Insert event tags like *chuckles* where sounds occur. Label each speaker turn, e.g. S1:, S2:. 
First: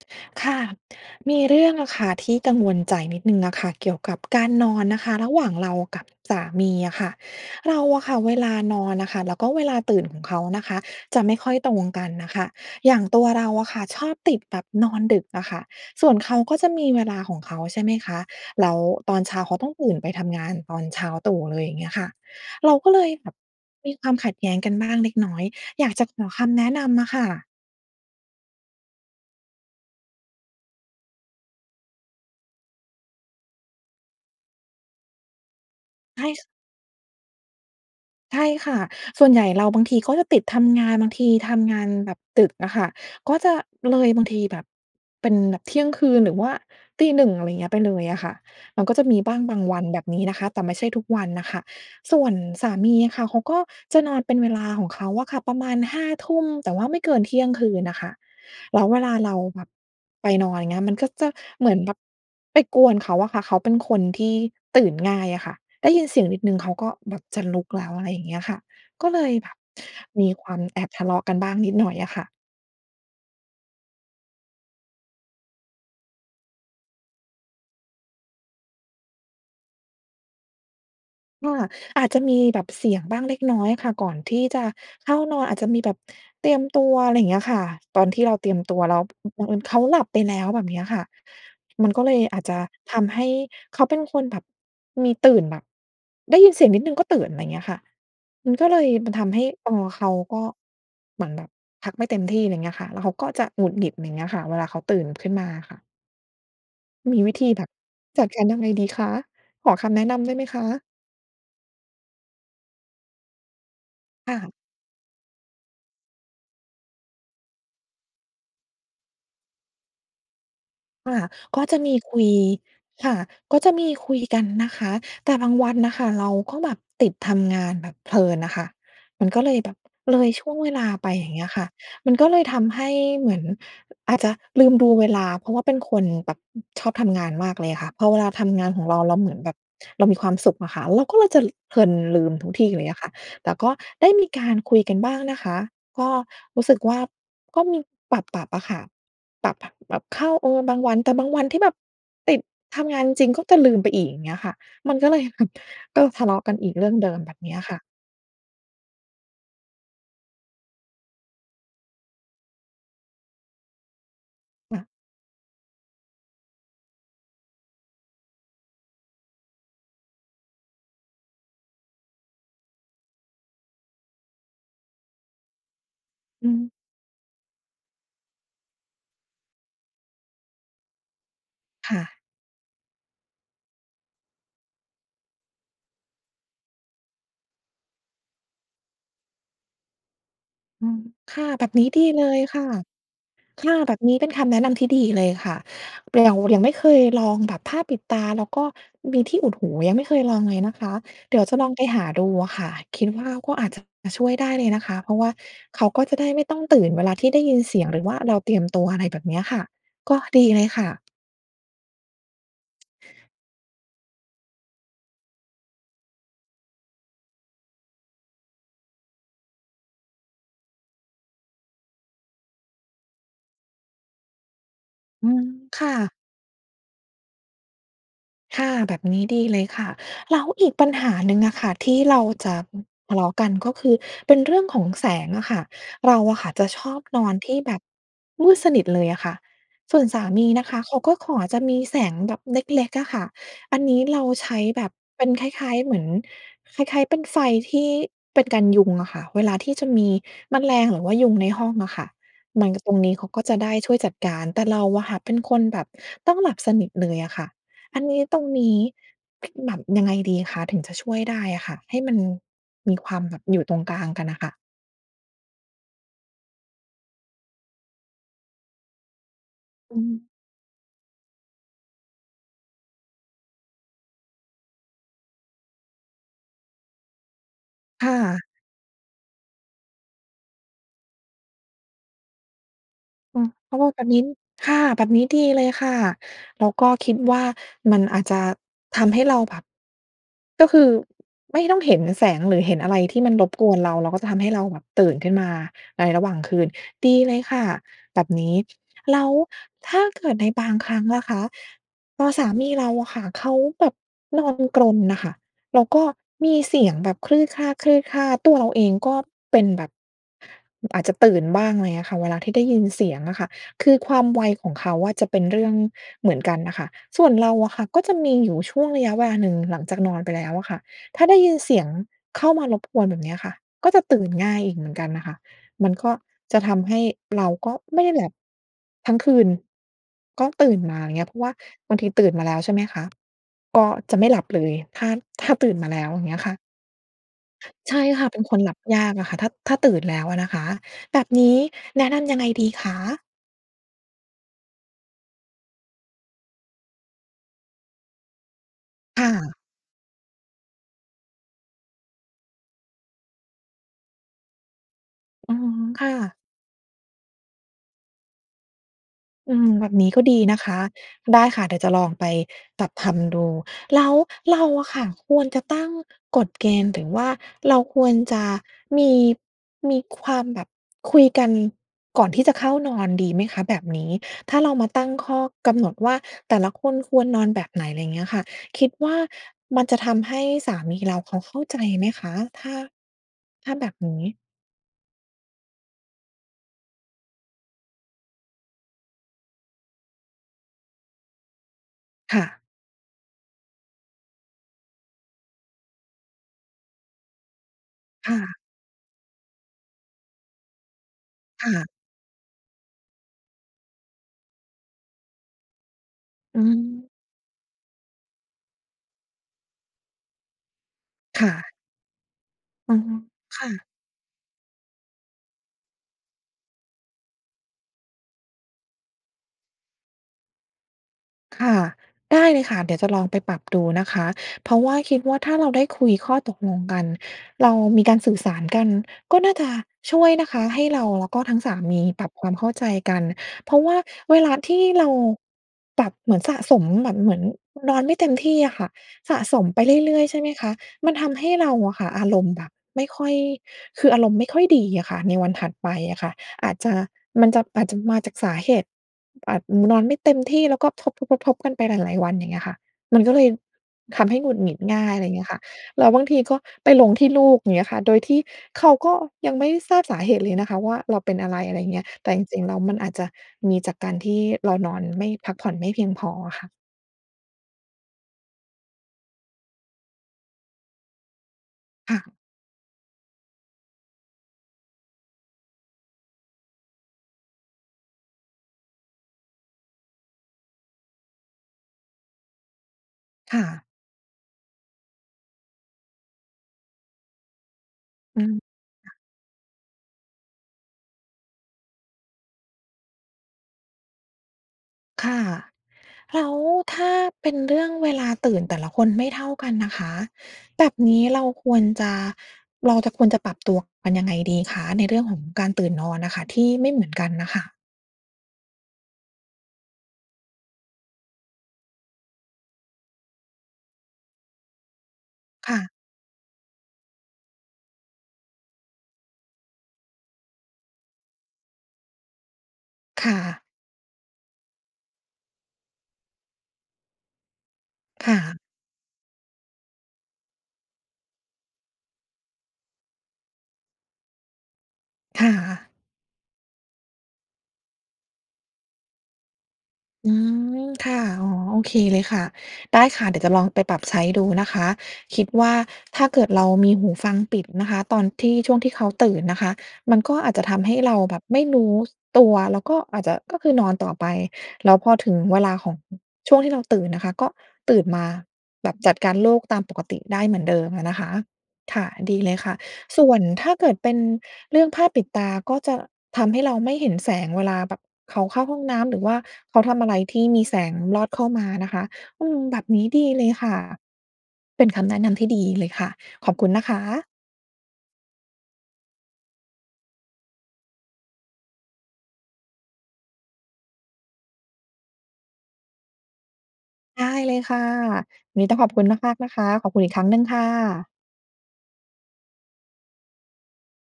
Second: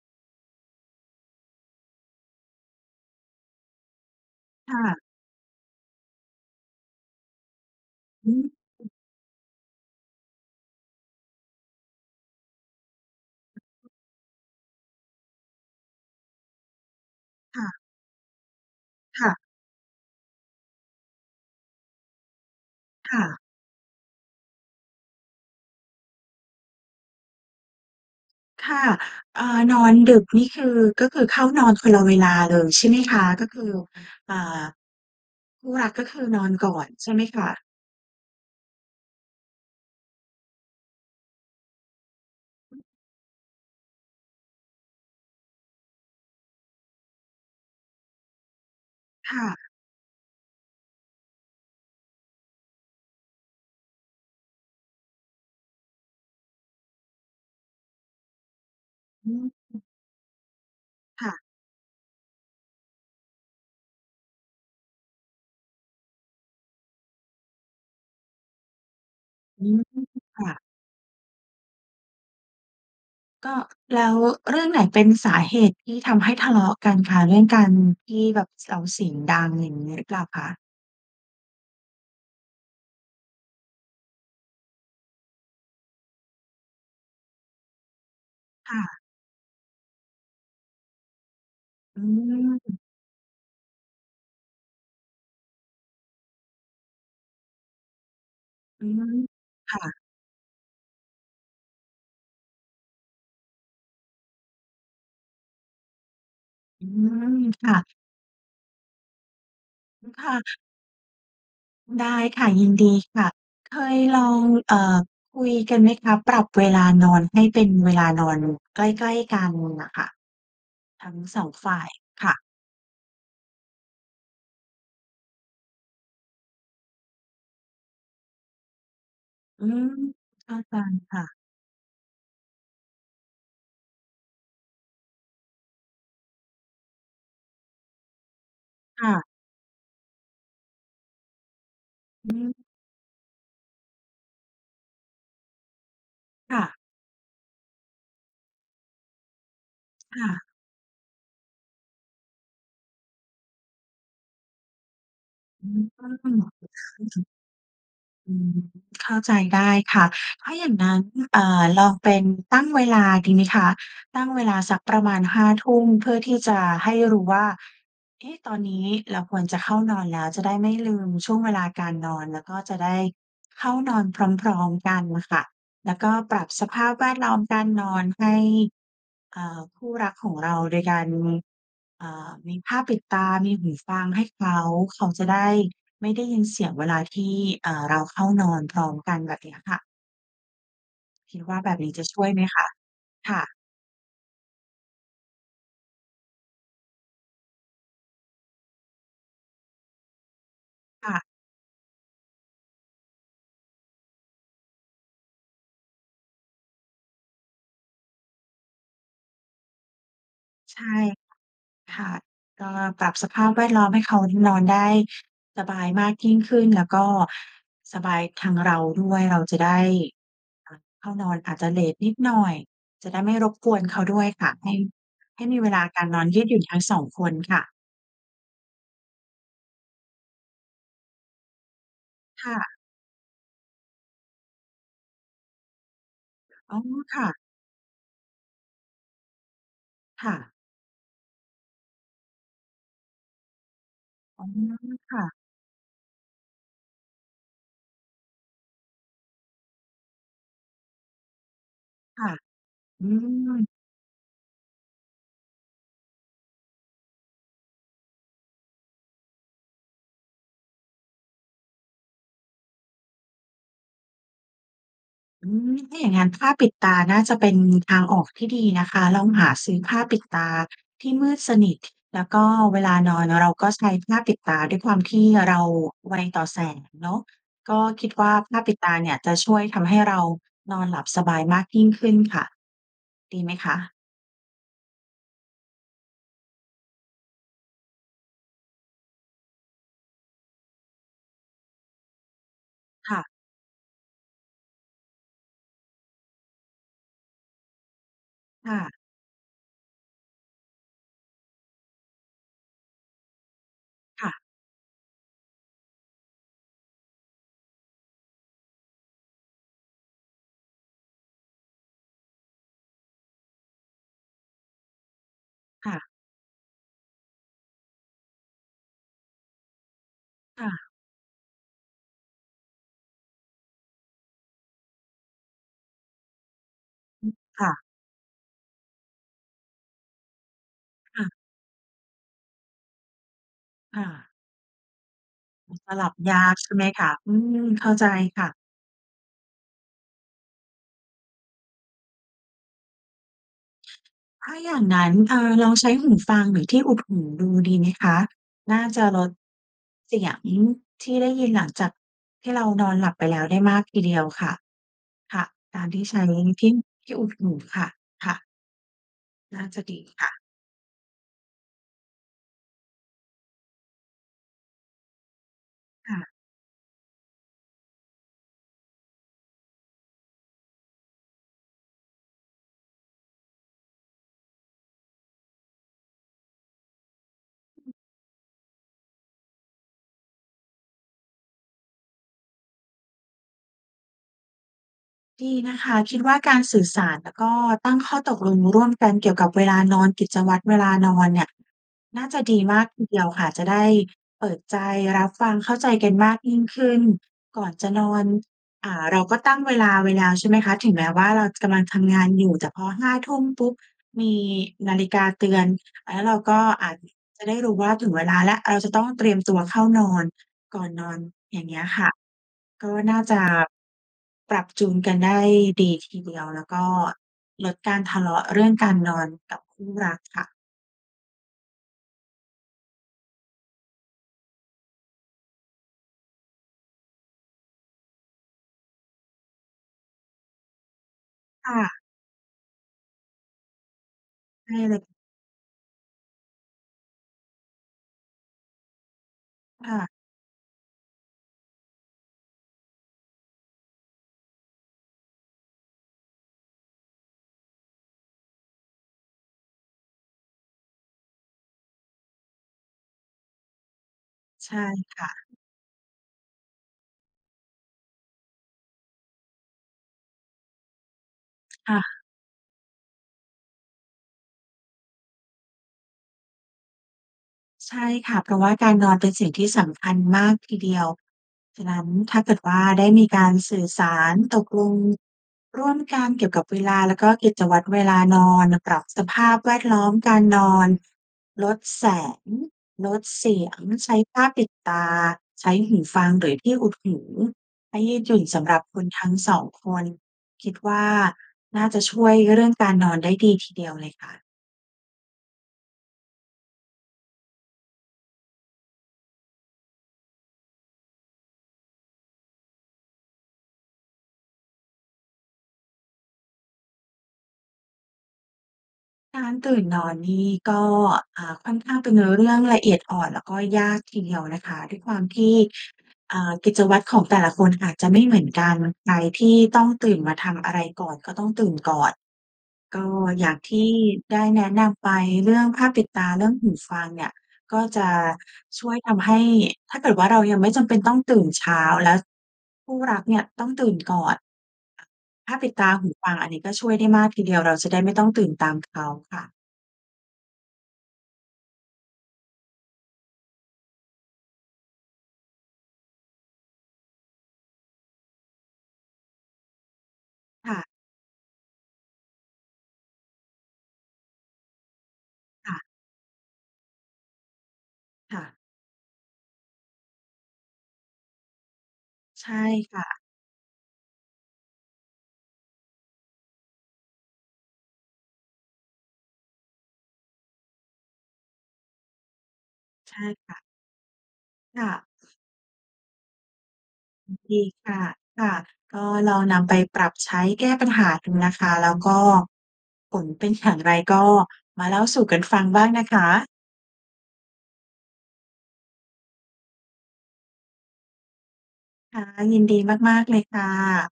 S1: *inhales* ค่ะ มีเรื่องอะค่ะที่กังวลใจนิดหนึ่งอะค่ะเกี่ยวกับการน
S2: ค
S1: อ
S2: ่
S1: นน
S2: ะ
S1: ะคะระหว่างเรากับสามีอะค่ะ เราอะค่ะ
S2: อ
S1: เว
S2: ื
S1: ลานอ
S2: ม
S1: นอะค่ะ แล้วก็เวลาตื่นของเขานะคะจะไม่ค่อยตรงกันน่ะค่ะ อย่างตัวเราอะค่ะชอบติดแบบนอนดึกอะค่ะ ส่วนเขาก็จะมีเวลาของเข
S2: ค
S1: า
S2: ่
S1: ใช
S2: ะ
S1: ่ไหมคะ แล้วตอ
S2: ค
S1: น
S2: ่
S1: เช้
S2: ะ
S1: าเขาต้องตื่นไปทำงานตอนเช้าตรู่เลย อย่างเงี้ยค่ะ เราก็เล
S2: ค
S1: ย
S2: ่
S1: แบบ
S2: ะ
S1: มีความขัดแย้งกันบ้างเล็กน้อย อยากจะขอคำแนะนำอะค่ะ
S2: ค่ะ เอ่อ นอนดึกนี่คือ ก็คือเข้านอนคนละเวลาเลย ใช่ไหมคะ? ก็คือ เอ่อ คู่รักก็ค
S1: ใช
S2: ือ
S1: ่
S2: น
S1: ค
S2: อนก่อน ใช่ไหมคะ?
S1: ใช่ค่ะ ส่วนใหญ่เราบางทีก็จะติดทำงาน บางทีทำงานแบบดึกอะค่ะ ก็จะเลย บางทีแบบ เป็นแบบเที่ยงคืนหรือว่าตี 1 อะไรเงี้ย ไปเลยอะค่ะ มันก็จะมีบ
S2: ค
S1: ้า
S2: ่
S1: งบาง
S2: ะ
S1: วันแบบนี้นะคะ แต่ไม่ใช่ทุกวันน่ะค่ะ ส่วนสามีค่ะเขาก็จะนอนเป็นเวลาของเขาอะค่ะ ประมาณ 5 ทุ่ม แต่ว่าไม่เกินเที่ยงคืนน่ะค่ะ แล้วเวลา
S2: อ
S1: เรา
S2: ื
S1: แบบ
S2: ม
S1: ไปนอน อย่างเงี้ย มันก็
S2: ค
S1: จะ
S2: ่ะ
S1: เหมือนแบบไปกวนเขาอะค่ะ เขาเป็นคนที่ตื่น ง่ายอะค่ะ ได้ยินเสียงนิดหนึ่งเขาก็แบบจะลุกแล้ว อะไรอย่างเงี้ยค่ะ ก็เลยแบบ
S2: อืม
S1: มี
S2: ค
S1: ค
S2: ่
S1: วา
S2: ะ
S1: มแอบทะเลาะกันบ้างนิดหน่อยอะค่ะ
S2: ก็ แล้วเรื่องไหนเป็นสาเหตุที่ทำให้ทะเลาะกันคะ? เรื่องการที่แบบ ส เราเสียงดัง อย่างงี้หรือเปล่าคะ?
S1: ค่ะ อาจจะมีแบบเสียงบ้างเล็กน้อยค่ะก่อนที่จะเข้านอน อาจจะมีแบบเตรียมตัว ไรเงี้ยค่ะ ตอนที่เราเตรียม
S2: ค
S1: ตั
S2: ่
S1: วแล้
S2: ะ
S1: ว อ บังเอิญเขาหลับไปแล้ว แบบเนี้ยค่ะ มัน
S2: อื
S1: ก็เลยอาจจะ
S2: ม
S1: ทำให้ เขาเป็นคนแบบมีตื่น แบบได้ยินเสียงนิดหนึ่งก็ตื่น ไรเงี้ยค่ะ มันก็เล
S2: อื
S1: ย
S2: ม
S1: มันทำให้ตั
S2: ค่
S1: ว
S2: ะ
S1: เขาก็ เหมือนแบบพักไม่เต็มที่ ไรเงี้ยค่ะ แล้วเขาก็จะหงุดหงิด ไรเงี้ยค่ะ เวลาเขาตื่นขึ้นมาอะค่ะ
S2: อื
S1: มีวิ
S2: ม
S1: ธีแบ
S2: ค
S1: บ
S2: ่ะ
S1: จัดการยังไงดีคะ? ขอคำแน
S2: อื
S1: ะ
S2: ม
S1: น
S2: ค
S1: ำได
S2: ่
S1: ้ไหม
S2: ะ
S1: คะ?
S2: ได้ค่ะ ยินดีค่ะ เคยลอ
S1: ค่
S2: ง
S1: ะ
S2: เอ่อ คุยกันไหมคะ? ปรับเวลานอนให้เป็นเวลานอนใกล้ ๆ กันน่ะค่ะ ทั
S1: ค
S2: ้ง
S1: ่ะ
S2: 2
S1: ก็
S2: ฝ
S1: จ
S2: ่
S1: ะ
S2: า
S1: ม
S2: ย
S1: ีคุ
S2: ค
S1: ย
S2: ่ะ
S1: ค่ะ ก็จะมีคุยกันนะคะ แต่บางวันน่ะค่ะเราก็แบบติดทำงานแบบเพลินน่ะค่ะ มันก็เลย
S2: อื
S1: แบบ
S2: ม
S1: เลยช
S2: เข
S1: ่ว
S2: ้
S1: ง
S2: า
S1: เว
S2: ใจ
S1: ลาไป
S2: ค่
S1: อย
S2: ะ
S1: ่างเงี้ยค่ะ มันก็เลยทำให้เหมือนอาจจะลืมดูเวลา เพราะว่าเป็นคนแบบ อ ชอบทำงานมากเลยค่ะ พอเวลาทำงานของเรา
S2: ค่
S1: เรา
S2: ะ
S1: เหมือนแบบเรามีความสุขอะค่ะ เราก็เลยจะ ล เพลิน ลื
S2: อ
S1: มทุ
S2: ืม
S1: กทีเลยอะค่ะ แต่ก็ได้มีการคุยกันบ้างนะคะ ก็
S2: ค
S1: ร
S2: ่
S1: ู้
S2: ะ
S1: สึกว่า ก็มีปรับ ๆ อะค่ะ ปรับ บ ปรับ
S2: ค
S1: เข
S2: ่
S1: ้า
S2: ะ
S1: เออ บางวัน แต่บางวันที่แบบติดทำงานจริง ๆ ก็จะลืมไปอีก อย่างเงี้ยค่ะ มันก็เลย *chuckles*
S2: อืม
S1: เ
S2: เ
S1: ร
S2: ข
S1: ิ
S2: ้
S1: ่
S2: า
S1: มท
S2: ใ
S1: ะเลาะกันอีกเรื่องเดิ
S2: จ
S1: ม แบบเนี้ยค่ะ
S2: อืม เข้าใจได้ค่ะ ถ้าอย่างนั้น เอ่อ ลองเป็นตั้งเวลาดีไหมคะ? ตั้งเวลาส
S1: ค
S2: ั
S1: ่
S2: ก
S1: ะ
S2: ประมาณ 5 ทุ่ม เพื่อที่จะให้รู้ว่า เอ๊ะ ตอนนี้เราควรจะเข้านอนแล้ว จะได้ไม่ลืมช่วงเวลาการนอน แล้วก็จะได้เข้านอนพร้อม ๆ กันน่ะค่ะ แล้วก็ปรั
S1: อ
S2: บ
S1: ื
S2: ส
S1: ม
S2: ภาพแวดล้อมการนอนให้ อ่า คู่รักของเรา โดยการ
S1: ค่
S2: เอ่
S1: ะ
S2: อ มีผ้าปิดตา มีหูฟังให้เขา เขาจะได้ไม่ได้ยินเสียงเวลาที่ เอ่อ เราเข้านอนพร้อมกัน แบบเนี้ยค่ะ
S1: อืม
S2: ค
S1: ค
S2: ิด
S1: ่ะ
S2: ว่า
S1: แบ
S2: แบ
S1: บ
S2: บ
S1: นี
S2: น
S1: ้
S2: ี้จ
S1: ดี
S2: ะช
S1: เ
S2: ่
S1: ล
S2: วยไ
S1: ย
S2: หม
S1: ค
S2: ค
S1: ่
S2: ะ?
S1: ะ
S2: ค่ะ
S1: ค่ะ แบบนี้เป็น คำแนะนำที่ดีเลยค่ะ ป เรา ยังไม่เคยลองแบบผ้าปิดตาแล้วก็มีที่อุดหู ยังไม่เคยลองเลยนะคะ
S2: ค่ะ
S1: เดี๋ยวจะลองไปหาดูอะค่ะ คิดว่า ก็อาจจะมาช่วยได้เลยนะคะ เพราะว่าเขาก็จะได้ไม่ต้องตื่นเวลาที่ ได้ยินเสียง หรือว่าเราเตรียม ตัวอะไรแบบเนี้ยค่ะ ก็ดีเลย
S2: ใช
S1: ค่
S2: ่
S1: ะ
S2: ค่ะ ก็ปรับสภาพแวด ล้อมให้เขายิ่ นอนได้สบายมากยิ่งขึ้น แล้วก็สบายทางเราด้วย เราจะได้ เอ่อ เข้านอนอาจจะเลตนิดหน่อย จะได้ไม่รบกวน เขาด้วยค่ะ ให้
S1: อื
S2: ให
S1: ม
S2: ้มีเว
S1: ค
S2: ลา
S1: ่
S2: การ
S1: ะ
S2: นอนยืดหยุ่น ทั้ง 2 คนค่ะ
S1: ค่ะ แบบนี้ดีเลยค่ะ แล้วอีกปัญหาหนึ่งอะค่ะ ที่เรา
S2: ค
S1: จ
S2: ่
S1: ะ
S2: ะ
S1: อือ ทะเลาะกัน ก็คือเป็นเรื่องของแสงอะค่ะ เราอะค่ะจะ
S2: อ๋อ
S1: ชอบ
S2: ค
S1: น
S2: ่
S1: อ
S2: ะ
S1: นที่แบบมืดสนิทเลยอะค่ะ ส่วนส
S2: ค
S1: า
S2: ่
S1: มี
S2: ะ
S1: นะคะ เขาก็ขอจะมีแสงแบบเล็ก ๆ อะค่ะ อันนี้เรา
S2: อ๋อ
S1: ใช้แบบ
S2: ค่
S1: เป็
S2: ะ
S1: นคล้าย ๆ เหมือน คล้าย ๆ เป็นไฟที่ เป็นกันยุงอะค่ะ เวลาที่จะมีแมลง หรือว่ายุงในห้องอะค่ะ
S2: ค่ะ
S1: มัน ก ตรง
S2: อื
S1: นี้เขาก็จะ
S2: ม
S1: ได้ช่วยจัดการ แต่เราอะค่ะเป็นคนแบบต้องหลับสนิทเลยอะค่ะ อันนี้ ตรงนี้ คือแบบยังไงดีคะถึงจะช่วยได้อะค่ะ? ให้มัน มีความแบบอยู่ตรงกลางกันน่ะค่ะ
S2: อืม ถ้าอย่างงั้น ผ้าปิดตาน่าจะเป็นทางออกที่ดีนะคะ ลองหาซื้อผ
S1: อื
S2: ้าปิ
S1: ม
S2: ดตาที่มืดสนิท แล้วก็เวลานอนเราก็ใช้ผ้าปิดตา ด้วยความที่เราไวต่อแสงเนาะ ก็ค
S1: ค
S2: ิด
S1: ่
S2: ว่า
S1: ะ
S2: ผ้าปิดตาเนี่ยจะช่วยทำให้เรานอนหลับสบายมากยิ่งขึ้นค่ะ ด
S1: ค
S2: ี
S1: ่ะ
S2: ไหมค
S1: เพราะว่า
S2: ะ?
S1: แบบนิ้น ค่ะ แบบนี้ดีเลยค่ะ แล้วก็คิดว่า มันอาจจะทำ ให้เราแบบ ก็คือไม่ต้องเห็นแสงหรือเห็นอะไร
S2: ค
S1: ท
S2: ่
S1: ี่
S2: ะ
S1: มันรบกวนเรา แล้วก็จะทำให้เราแบบตื่นขึ้นมาในระหว่างคืน ดีเลยค่ะ แบบนี้
S2: ค่ะ
S1: แล้วถ้าเกิดในบางครั้งล่ะคะ ตอนสามีเรา อะค่ะเขาแบบ
S2: ค่ะ
S1: นอนกรนน่ะค่ะ แล้วก็มีเสียงแบบ ตัวเราเองก็เป็นแบบ อาจจะตื่นบ้าง ไรเงี้ยค่ะ เวลาที่ได้ยินเสียงอะค่ะ คือความไวของเขาอะจะเป็นเรื่อง
S2: ค่ะ
S1: เหมือนกันน่ะค่ะ ส่วนเราอะค่ะก็จะมีอยู่ช่วงระยะเวลาหนึ่งหลังจากนอนไปแล้ว
S2: ค
S1: อ
S2: ่
S1: ะค่ะ
S2: ะ
S1: ถ้าได้ยินเสียงเข้ามารบกวน แบบเนี้ยค่ะ ก็จะตื่นง่ายอีกเหมือนกันน่ะค่ะ มันก็จะทำให้
S2: อือ
S1: เรา
S2: ค
S1: ก
S2: ่
S1: ็
S2: ะ
S1: ไม่ได้หลับ ทั้งคืน ก็ตื่นมา อย่า
S2: ค
S1: งเง
S2: ่
S1: ี้
S2: ะ
S1: ย เพราะว่าบางทีตื่นมาแล้วใช่ไหมคะ ก็
S2: ค่
S1: จะไม่
S2: ะ
S1: หลับเลย ถ้า ถ้าตื่นม
S2: จ
S1: า
S2: ะ
S1: แล
S2: หล
S1: ้
S2: ั
S1: ว
S2: บ
S1: อย่างเ
S2: ย
S1: งี้ย
S2: า
S1: ค่
S2: ก
S1: ะ
S2: ใช่ไหมคะ? อืม เข้
S1: ใ
S2: า
S1: ช่
S2: ใจ
S1: ค่ะ เป
S2: ค
S1: ็น
S2: ่ะ
S1: คนหลับยากอะค่ะ ถ้า ถ้าตื่นแล้วอะนะคะ แบบนี้แนะนำยังไงดีคะ?
S2: ถ้าอย่างงั้น เอ่อ ลองใช้หูฟังหรือที่อุดหูดู ดีไหมคะ? น่าจะล
S1: ค่
S2: ด
S1: ะ
S2: เสียงที่ได้ยินหลังจากที่เรานอนหลับไปแล้วได้มากทีเดียวค่ะ ค่ะ
S1: อือฮ
S2: กา
S1: ึ
S2: รที
S1: ค
S2: ่
S1: ่
S2: ใช้
S1: ะ
S2: ที่ ที่อุดหูค่ะ ค่ะ
S1: อื
S2: น่า
S1: ม
S2: จะ
S1: แบ
S2: ด
S1: บ
S2: ี
S1: นี้ก็
S2: ค่
S1: ดี
S2: ะ
S1: นะคะ ได้ค่ะ เดี๋ยวจะลองไปตัด ทำ ดู แล้วเราอะค่ะควรจะตั้ง
S2: ค่ะ
S1: กฎเกณฑ์ หรือว่าเราควรจะมี มีความแบบคุยกันก่อนที่จะเข้านอน ดีไหมคะ แบบนี้? ถ้าเรามาตั้งข้อกำหนดว่า แต่ละคนควรนอนแบบไหน
S2: อืม
S1: ไรเงี้ยค่ะ คิดว่า มันจะทำให้สามีเราเขาเข้าใจไหมคะ? ถ้า ถ้าแบบนี้
S2: ดีนะคะ คิดว่า การสื่อสารแล้วก็ตั้งข้อตกลงร่วมกันเกี่ยวกับเวลานอน กิจวัตรเวลานอนเนี่ย น่า
S1: ค
S2: จะ
S1: ่
S2: ดี
S1: ะ
S2: มากทีเดียวค่ะ จะได้เปิดใจรับฟัง เข้าใจกันมากยิ่งขึ้น ก่อนจะนอน
S1: ค่ะ
S2: อ่า เราก็ตั้งเวลาไว้แล้วใช่ไหมคะ ถึงแม้ว่า เราจะ
S1: ค
S2: กำลั
S1: ่
S2: ง
S1: ะ
S2: ทำงานอยู่ แต่พอ 5 ทุ่มปุ๊บ มีนาฬิกาเตือน แล้วเราก
S1: อื
S2: ็อาจ
S1: ม
S2: จะได้รู้ว่า ถึงเวลาแล้ว เราจะต้องเตรียมตัวเข้านอน ก่อนนอน
S1: ค่
S2: อย่าง
S1: ะ
S2: เงี้ยค่ะ ก
S1: อ
S2: ็
S1: ๋อ
S2: น่าจะ
S1: ค่ะ
S2: ปรับจูนกันได้ดีทีเดียว แล้วก็ลดการทะเลาะเรื่องการนอนกับคู่รักค่ะ
S1: ค่ะ ได้เลยค่ะ เดี๋ยวจะลองไปปรับดูนะคะ เพราะว่าคิดว่า ถ้าเราได้คุยข้อตกลงกัน เรามีการสื่อสารกัน ก็น่าจะช่วยนะคะให้เราแล้วก็ทั้ง
S2: ค
S1: ส
S2: ่
S1: าม
S2: ะ
S1: ีปรับความเข้าใจกัน เพราะว่าเวลา
S2: เ
S1: ที่
S2: ออ
S1: เราปรับ เหมือนสะสมแบบเหมือนนอนไม่เต็มที่อะค่ะ สะสมไป
S2: ค่ะ
S1: เรื่อย ๆ ใช่ไหมคะ มันทำให้เราอะค่ะอารมณ์แบบไม่ค่อย คืออารมณ์ไม่ค่อยดีอะค่ะในวันถัดไปอะค่ะ อาจจะ มันจะ อาจจะมาจากสาเหตุ อาจ นอนไม่เต็มที่แล้วก็ทบ ๆ ๆ ๆ กันไปหลาย ๆ วัน อย่างเงี้ยค่ะ มันก็เลยทำให้หงุดห
S2: ใ
S1: ง
S2: ช
S1: ิ
S2: ่
S1: ดง่าย
S2: ค
S1: ไร
S2: ่
S1: เ
S2: ะ
S1: งี้ยค่ะ แล้วบางทีก็ไปลงที่ลูก อย่างเงี้ยค่ะ โดยที่เขาก็ยังไม่ทราบสาเหตุเลยนะคะว่า เราเป็นอะไร อะไร
S2: ค
S1: เ
S2: ่
S1: งี้ย
S2: ะ
S1: แต่จริง ๆ แล้วมันอาจจะมีจากการที่เรานอนไม่ พักผ่อนไม่เพียงพออะค่ะ
S2: ใช่ค่ะ เพราะว่าการนอนเป็นสิ่งที่สำคัญมากทีเดียว ฉะนั้น
S1: ค่ะ
S2: ถ้าเกิดว่า ได้มีการสื่อสาร ตกลงร่วมกันเกี่ยวกับเวลาแล้วก็กิจวัตรเวลานอน ปรับสภาพแวดล้อมการนอน ลดแสง ลดเส
S1: ค
S2: ี
S1: ่
S2: ยง
S1: ะ
S2: ใช้ผ้าปิดตา ใช้หูฟังหรือที่อุดหู ให้ยืดหยุ
S1: อื
S2: ่น
S1: ม
S2: สำหรับคน
S1: ค่ะ
S2: ทั้งสองคน คิดว่า น่าจะช่วยเรื่องการนอนได้ดีทีเดียวเลยค่ะ
S1: ค่ะ แล้วถ้าเป็นเรื่องเวลาตื่นแต่ละคนไม่เท่ากันน่ะคะ แบบนี้เราควรจะ เราจะ ควรจะปรับตัวกันยังไงดีคะ? ในเรื่องของการตื่นนอนน่ะค่ะที่ไม่เหมือนกันน่ะค่ะ
S2: การตื่นนอนนี่ก็ อ่า ค่อนข้างเป็น น เรื่องละเอียดอ่อนแล้วก็ยากทีเดียวนะคะ ด้วยความที่
S1: ค่ะ
S2: อ่า กิจวัตรของแต่ละคนอาจจะไม่เหมือนกัน ใครที่ต้องตื่นมาทำอะไรก่อนก็ต้องตื่นก่อน ก็
S1: ค่
S2: อย่าง
S1: ะ
S2: ที่ได้แนะนำไปเรื่องผ้าปิดตา เรื่องหูฟังเนี่ย ก็จะ
S1: ค่ะ
S2: ช่วยทำให้ ถ้าเกิดว่า เรายังไม่จำเป็นต้องตื่นเช้า แล้วคู่รักเนี่ยต้องตื่นก่อน
S1: ค่
S2: ผ้าปิดตา
S1: ะ
S2: หูฟัง อันนี้ก็ช่วยได้มากทีเดียว เราจะได้ไม่ต้องตื่นตามเขาค่ะ
S1: อืม ค่ะ อ๋อ โอเคเลยค่ะ ได้ค่ะ เดี๋ยวจะลองไปปรับใช้ดูนะคะ คิดว่า ถ้าเกิดเรามีหูฟังปิดนะคะตอนที่ ช่วงที่เขาตื่นนะคะ มันก็อาจจะ
S2: ค
S1: ท
S2: ่ะ
S1: ำให้เราแบบไม่รู้ ส ตัว แล้วก็อาจจะ ก็คือนอนต่อไป แล้วพอถึงเว
S2: ค
S1: ล
S2: ่
S1: า
S2: ะ
S1: ของ ช่วงที่เราตื่นน่ะค่ะ ก็ตื่นมา
S2: ค่ะ
S1: แบบจัดการโลกตามปกติได้เหมือนเดิมอะนะคะ ค่ะ ดี
S2: ใช
S1: เล
S2: ่
S1: ยค่ะ
S2: ค่ะ
S1: ส่วนถ้าเกิดเป็นเรื่องผ้าปิดตาก็จะทำให้เราไม่เห็นแสงเวลาแบบเขาเข้าห้องน้ำ หรือว่าเขาทำอะไรที่มีแสงลอดเข้ามานะคะ อืม แบบนี้
S2: ใช
S1: ด
S2: ่
S1: ีเล
S2: ค
S1: ย
S2: ่ะ
S1: ค่ะ
S2: ค
S1: เป
S2: ่
S1: ็นค
S2: ะ
S1: ำแนะนำที่ดีเลยค่ะ ขอบคุณนะคะ
S2: ยินดีค่ะ ค่ะ ก็ลองนำไปปรับใช้แก้ปัญหาดูนะคะ แล้วก็ ผลเป็นอย่างไรก็มาเล่าสู่กันฟังบ้างนะคะ
S1: ได้เลยค่ะ นี้ต้องขอบคุณมาก ๆ นะคะ ขอบคุณอีกครั้งหนึ่งค่ะ
S2: ค่ะ ยินดีมาก ๆ เลยค่ะ